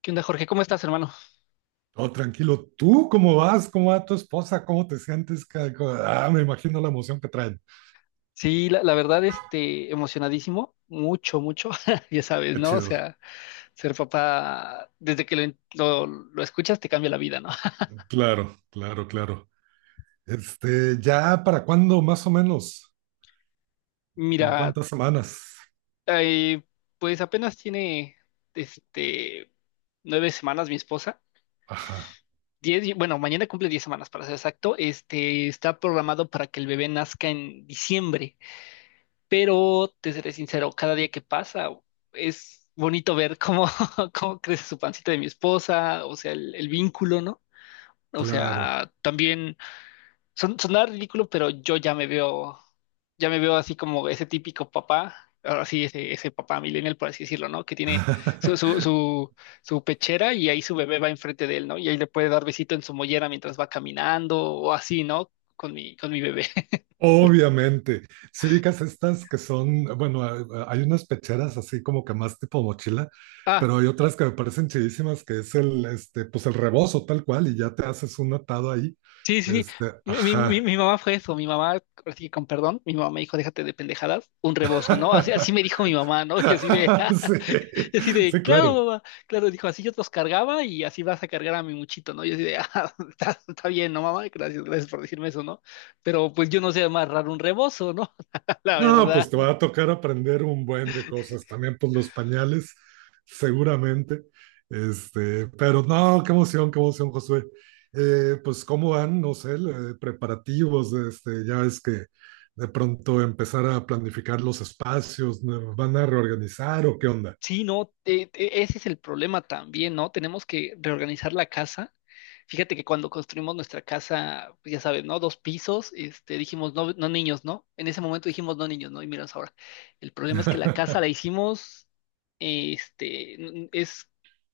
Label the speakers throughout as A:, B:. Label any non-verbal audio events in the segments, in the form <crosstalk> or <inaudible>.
A: ¿Qué onda, Jorge? ¿Cómo estás, hermano?
B: Todo tranquilo. ¿Tú cómo vas? ¿Cómo va tu esposa? ¿Cómo te sientes? Me imagino la emoción que traen.
A: Sí, la verdad, emocionadísimo, mucho, mucho, <laughs> ya sabes,
B: Qué
A: ¿no? O
B: chido.
A: sea, ser papá, desde que lo escuchas, te cambia la vida, ¿no? <laughs>
B: Claro, claro, claro. ¿Ya para cuándo más o menos? ¿En
A: Mira,
B: cuántas semanas?
A: eh, pues apenas tiene, este, nueve semanas mi esposa,
B: Ajá,
A: diez, bueno, mañana cumple diez semanas, para ser exacto. este, está programado para que el bebé nazca en diciembre. Pero te seré sincero, cada día que pasa es bonito ver cómo, <laughs> cómo crece su pancita de mi esposa, o sea, el vínculo, ¿no? O
B: claro.
A: sea, también sonaba ridículo, pero yo ya me veo así como ese típico papá, ahora sí, ese papá millennial, por así decirlo, ¿no? Que tiene su, su,
B: <laughs>
A: su, su pechera y ahí su bebé va enfrente de él, ¿no? Y ahí le puede dar besito en su mollera mientras va caminando o así, ¿no? Con mi bebé. <laughs>
B: Obviamente. Si ubicas estas que son, bueno, hay unas pecheras así como que más tipo mochila,
A: Ah.
B: pero hay otras que me parecen chidísimas que es pues el rebozo tal cual y ya te haces un atado ahí.
A: Sí, sí, sí. Mi, mi- mi-
B: Ajá.
A: mi mamá fue eso, mi mamá, ahora sí que con perdón, mi mamá me dijo, déjate de pendejadas, un rebozo, ¿no? Así me
B: <laughs>
A: dijo mi mamá, ¿no? <laughs>
B: Sí,
A: <laughs> Y así de,
B: sí,
A: claro,
B: claro.
A: mamá, claro, dijo, así yo te los cargaba y así vas a cargar a mi muchito, ¿no? Y así de, <laughs> ah, está bien, ¿no, mamá? Gracias, gracias por decirme eso, ¿no? Pero pues yo no sé amarrar un rebozo, ¿no? <laughs> La
B: No,
A: verdad,
B: pues te va a tocar aprender un buen de cosas. También, pues los pañales, seguramente. Pero no, qué emoción, Josué. Pues, ¿cómo van, no sé, preparativos? Ya ves que de pronto empezar a planificar los espacios, ¿no? ¿Van a reorganizar o qué onda?
A: sí, no, ese es el problema también, ¿no? Tenemos que reorganizar la casa. Fíjate que cuando construimos nuestra casa, pues ya sabes, ¿no? Dos pisos, dijimos no niños, ¿no? En ese momento dijimos no niños, ¿no? Y miras ahora. El problema es que la casa
B: <laughs>
A: la hicimos, es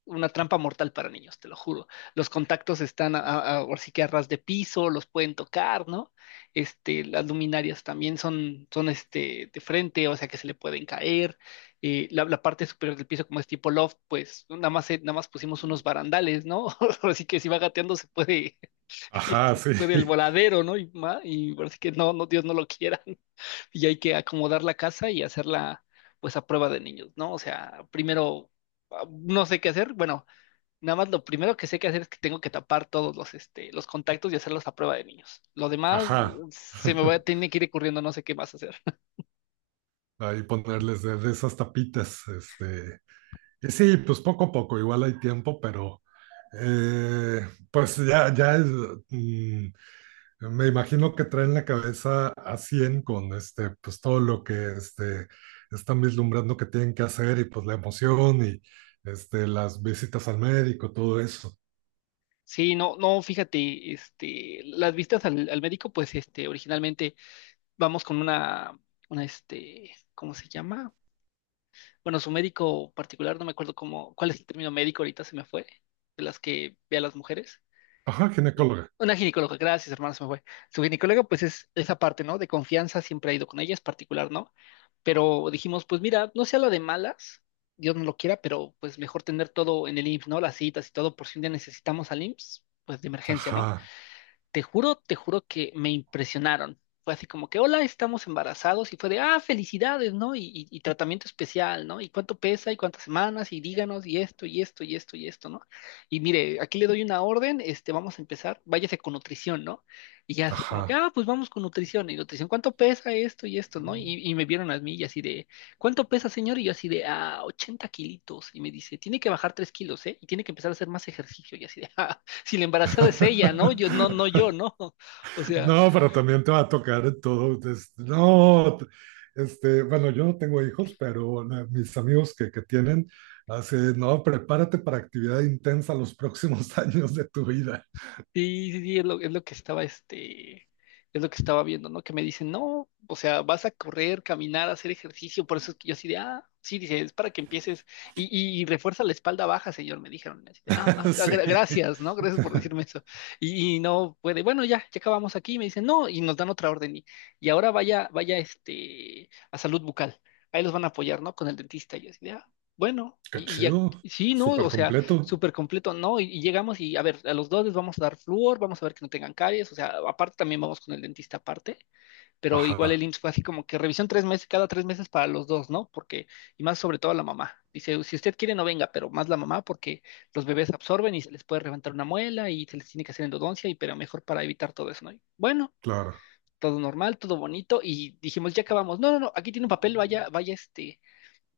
A: una trampa mortal para niños, te lo juro. Los contactos están ahora sí que a ras de piso, los pueden tocar, ¿no? Las luminarias también son de frente, o sea que se le pueden caer la parte superior del piso, como es tipo loft, pues nada más, nada más pusimos unos barandales, ¿no? <laughs> Así que si va gateando se puede, <laughs>
B: Ajá,
A: se
B: sí,
A: puede el voladero, ¿no? Y, y parece que no, no, Dios no lo quiera. <laughs> Y hay que acomodar la casa y hacerla, pues, a prueba de niños, ¿no? O sea, primero, no sé qué hacer. Bueno, nada más lo primero que sé que hacer es que tengo que tapar todos los contactos y hacerlos a prueba de niños. Lo demás,
B: ajá.
A: se me va,
B: <laughs>
A: tiene que ir ocurriendo, no sé qué más hacer.
B: Ahí ponerles de esas tapitas, y sí, pues poco a poco, igual hay tiempo, pero eh, pues ya es, mm, me imagino que traen la cabeza a 100 con pues todo lo que están vislumbrando que tienen que hacer y pues la emoción y este, las visitas al médico, todo eso.
A: Sí, no, no, fíjate, las vistas al médico, pues, originalmente vamos con una, ¿cómo se llama? Bueno, su médico particular, no me acuerdo cómo, cuál es el término médico, ahorita se me fue, de las que ve a las mujeres.
B: Ajá, ginecóloga.
A: Una ginecóloga, gracias, hermano, se me fue. Su ginecóloga, pues, es esa parte, ¿no? De confianza, siempre ha ido con ella, es particular, ¿no? Pero dijimos, pues, mira, no sea la de malas, Dios no lo quiera, pero, pues, mejor tener todo en el IMSS, ¿no? Las citas y todo, por si un día necesitamos al IMSS, pues, de emergencia, ¿no?
B: Ajá,
A: Te juro que me impresionaron. Fue así como que, hola, estamos embarazados, y fue de, felicidades, ¿no? Y tratamiento especial, ¿no? Y cuánto pesa y cuántas semanas y díganos y esto y esto y esto y esto, ¿no? Y mire, aquí le doy una orden, vamos a empezar, váyase con nutrición, ¿no? Y ya así como que,
B: ajá.
A: pues vamos con nutrición, y nutrición, ¿cuánto pesa esto y esto, ¿no? Y me vieron a mí y así de, ¿cuánto pesa, señor? Y yo así de, 80 kilitos. Y me dice, tiene que bajar 3 kilos, ¿eh? Y tiene que empezar a hacer más ejercicio. Y así de, <laughs> si la embarazada es ella, ¿no? Yo, no, no
B: <laughs>
A: yo, ¿no? <laughs> O sea,
B: No, pero también te va a tocar todo. Des- No, t- este, Bueno, yo no tengo hijos, pero mis amigos que tienen, así, no, prepárate para actividad intensa los próximos <laughs> años de tu vida.
A: sí, sí, sí, es lo que estaba viendo, ¿no? Que me dicen, no, o sea, vas a correr, caminar, hacer ejercicio, por eso es que yo así de, sí, dice, es para que empieces, y refuerza la espalda baja, señor, me dijeron, así de,
B: <laughs> Sí,
A: gracias, ¿no? Gracias por decirme eso. Y no puede, bueno, ya, acabamos aquí, me dicen, no, y nos dan otra orden, y ahora vaya, a salud bucal, ahí los van a apoyar, ¿no? Con el dentista, y yo así de, bueno,
B: qué
A: y ya,
B: chido,
A: sí, ¿no?
B: súper
A: O sea,
B: completo.
A: súper completo, ¿no? Y llegamos y, a ver, a los dos les vamos a dar flúor, vamos a ver que no tengan caries, o sea, aparte también vamos con el dentista aparte, pero igual el
B: Ajá,
A: IMSS fue así como que revisión tres meses, cada tres meses para los dos, ¿no? Porque, y más sobre todo a la mamá. Dice, si usted quiere no venga, pero más la mamá porque los bebés absorben y se les puede reventar una muela y se les tiene que hacer endodoncia, y pero mejor para evitar todo eso, ¿no? Y bueno,
B: claro,
A: todo normal, todo bonito, y dijimos, ya acabamos. No, no, no, aquí tiene un papel, vaya,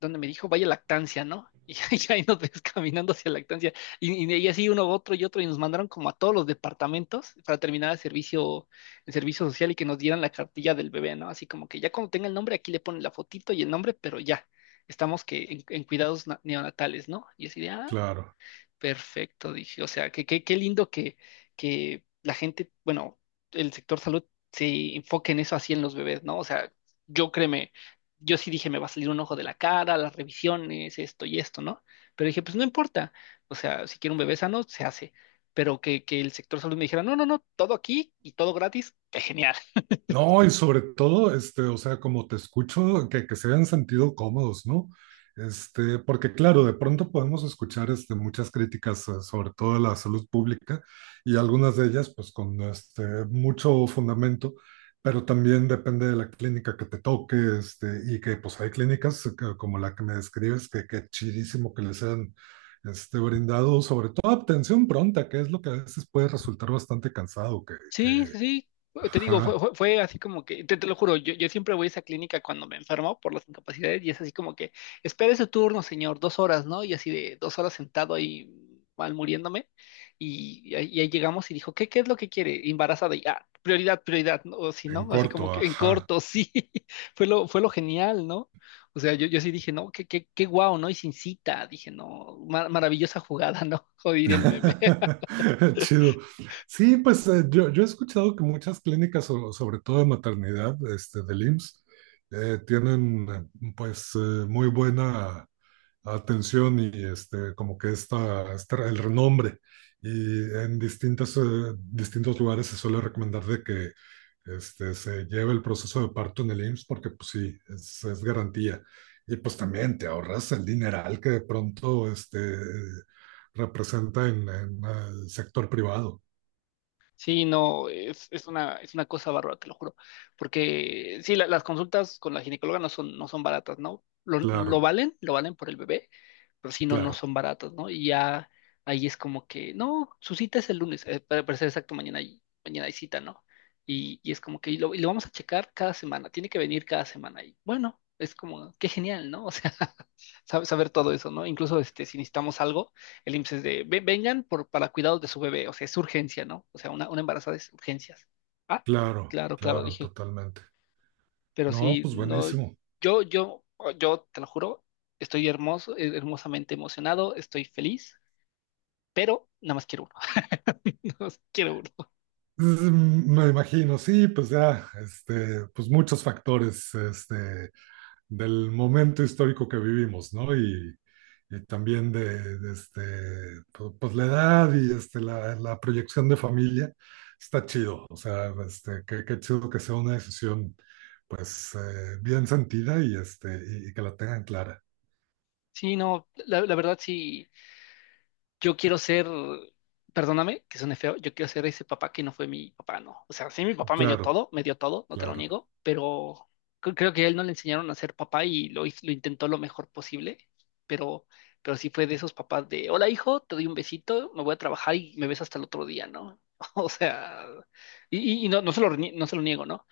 A: donde me dijo, vaya lactancia, ¿no? <laughs> Y ahí nos ves caminando hacia lactancia. Y así uno, otro y otro, y nos mandaron como a todos los departamentos para terminar el servicio, social y que nos dieran la cartilla del bebé, ¿no? Así como que ya cuando tenga el nombre, aquí le ponen la fotito y el nombre, pero ya, estamos que en, cuidados neonatales, ¿no? Y así de,
B: claro.
A: perfecto, dije. O sea, qué lindo que la gente, bueno, el sector salud se enfoque en eso, así en los bebés, ¿no? O sea, yo, créeme, yo sí dije, me va a salir un ojo de la cara, las revisiones, esto y esto, ¿no? Pero dije, pues no importa. O sea, si quiero un bebé sano, se hace. Pero que el sector salud me dijera, no, no, no, todo aquí y todo gratis, qué genial.
B: No, y sobre todo, o sea, como te escucho, que se hayan sentido cómodos, ¿no? Porque claro, de pronto podemos escuchar, muchas críticas, sobre todo de la salud pública, y algunas de ellas, pues, con, mucho fundamento, pero también depende de la clínica que te toque, y que, pues, hay clínicas como la que me describes, que chidísimo que les han, brindado, sobre todo atención pronta, que es lo que a veces puede resultar bastante cansado,
A: Sí, sí, sí. Te digo, fue,
B: ajá.
A: fue así como que, te lo juro, yo siempre voy a esa clínica cuando me enfermo por las incapacidades y es así como que, espere su turno, señor, dos horas, ¿no? Y así de dos horas sentado ahí mal muriéndome, y ahí llegamos y dijo, qué es lo que quiere? Embarazada. Y, prioridad, prioridad, ¿no? O sí no,
B: En
A: así como
B: corto,
A: que en
B: ajá.
A: corto, sí, <laughs> fue lo genial, ¿no? O sea, yo sí dije, no, qué guau, ¿no? Y sin cita, dije, no, maravillosa jugada, ¿no? <laughs> Joder, el meme.
B: <laughs> Chido. Sí, pues yo he escuchado que muchas clínicas, sobre todo de maternidad, del IMSS, tienen muy buena atención y como que el renombre. Y en distintas, distintos lugares se suele recomendar de que se lleve el proceso de parto en el IMSS porque pues sí, es garantía. Y pues también te ahorras el dineral que de pronto representa en el sector privado.
A: Sí, no, es, es una cosa bárbara, te lo juro. Porque sí, las consultas con la ginecóloga no son baratas, ¿no? Lo
B: Claro,
A: valen, lo valen por el bebé, pero sí, no, no
B: claro,
A: son baratas, ¿no? Y ya ahí es como que, no, su cita es el lunes, para, ser exacto, mañana hay cita, ¿no? Y es como que y lo vamos a checar cada semana, tiene que venir cada semana. Y bueno, es como, qué genial, ¿no? <laughs> O sea, saber todo eso, ¿no? Incluso, si necesitamos algo. El IMSS es de, vengan para cuidados de su bebé", o sea, es urgencia, ¿no? O sea, una, embarazada es urgencias. Ah,
B: claro,
A: claro, claro,
B: claro,
A: dije,
B: totalmente.
A: pero
B: No,
A: sí,
B: pues
A: no,
B: buenísimo.
A: yo, yo, yo te lo juro, estoy hermoso, hermosamente emocionado, estoy feliz, pero nada más quiero uno, <laughs> nada más quiero uno.
B: Pues, mm, me imagino, sí, pues ya, pues muchos factores, del momento histórico que vivimos, ¿no? Y también de pues la edad y este, la proyección de familia, está chido, o sea, qué chido que sea una decisión, pues, bien sentida y y que la tengan clara.
A: Sí, no, la verdad sí, yo quiero ser, perdóname que suene feo, yo quiero ser ese papá que no fue mi papá, no. O sea, sí, mi papá
B: Claro,
A: me dio todo, no te lo
B: claro,
A: niego, pero creo que a él no le enseñaron a ser papá y lo intentó lo mejor posible, pero, sí fue de esos papás de, hola hijo, te doy un besito, me voy a trabajar y me ves hasta el otro día, ¿no? <laughs> O sea, y, no se lo, no se lo niego, ¿no?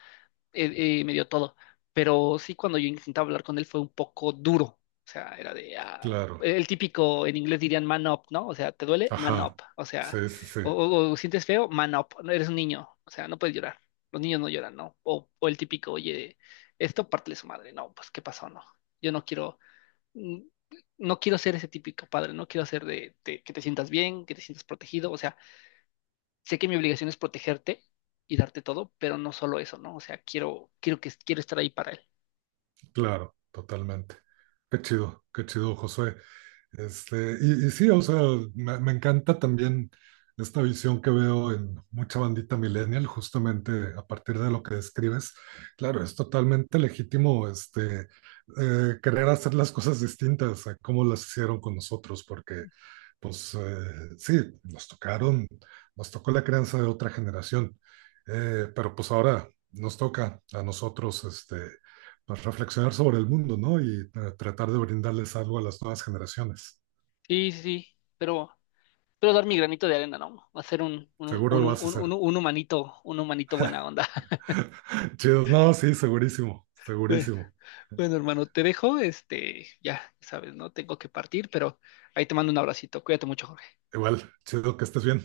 A: Me dio todo. Pero sí, cuando yo intentaba hablar con él fue un poco duro. O sea, era de,
B: claro,
A: el típico, en inglés dirían man up, ¿no? O sea, ¿te duele? Man up.
B: ajá,
A: O sea,
B: sí, sí, sí,
A: o sientes feo, man up. No eres un niño. O sea, no puedes llorar. Los niños no lloran, ¿no? O el típico, oye, esto parte de su madre. No, pues, ¿qué pasó? No. Yo no quiero, mm, no quiero ser ese típico padre. No quiero ser de, que te sientas bien, que te sientas protegido. O sea, sé que mi obligación es protegerte y darte todo, pero no solo eso, ¿no? O sea, quiero estar ahí para él.
B: claro, totalmente. Qué chido, Josué. Y sí, o sea, me encanta también esta visión que veo en mucha bandita millennial, justamente a partir de lo que describes. Claro, es totalmente legítimo querer hacer las cosas distintas a cómo las hicieron con nosotros, porque pues sí, nos tocaron, nos tocó la crianza de otra generación. Pero pues ahora nos toca a nosotros pues, reflexionar sobre el mundo, ¿no? Y tratar de brindarles algo a las nuevas generaciones.
A: Sí, sí, sí, pero, dar mi granito de arena, ¿no? Hacer un, un,
B: Seguro lo
A: un, un,
B: vas a hacer.
A: un, un humanito, un humanito buena onda. <laughs>
B: <laughs> Chido. No, sí, segurísimo,
A: Bueno,
B: segurísimo.
A: bueno, hermano, te dejo, ya sabes, ¿no? Tengo que partir, pero ahí te mando un abracito. Cuídate mucho, Jorge.
B: Igual, chido que estés bien.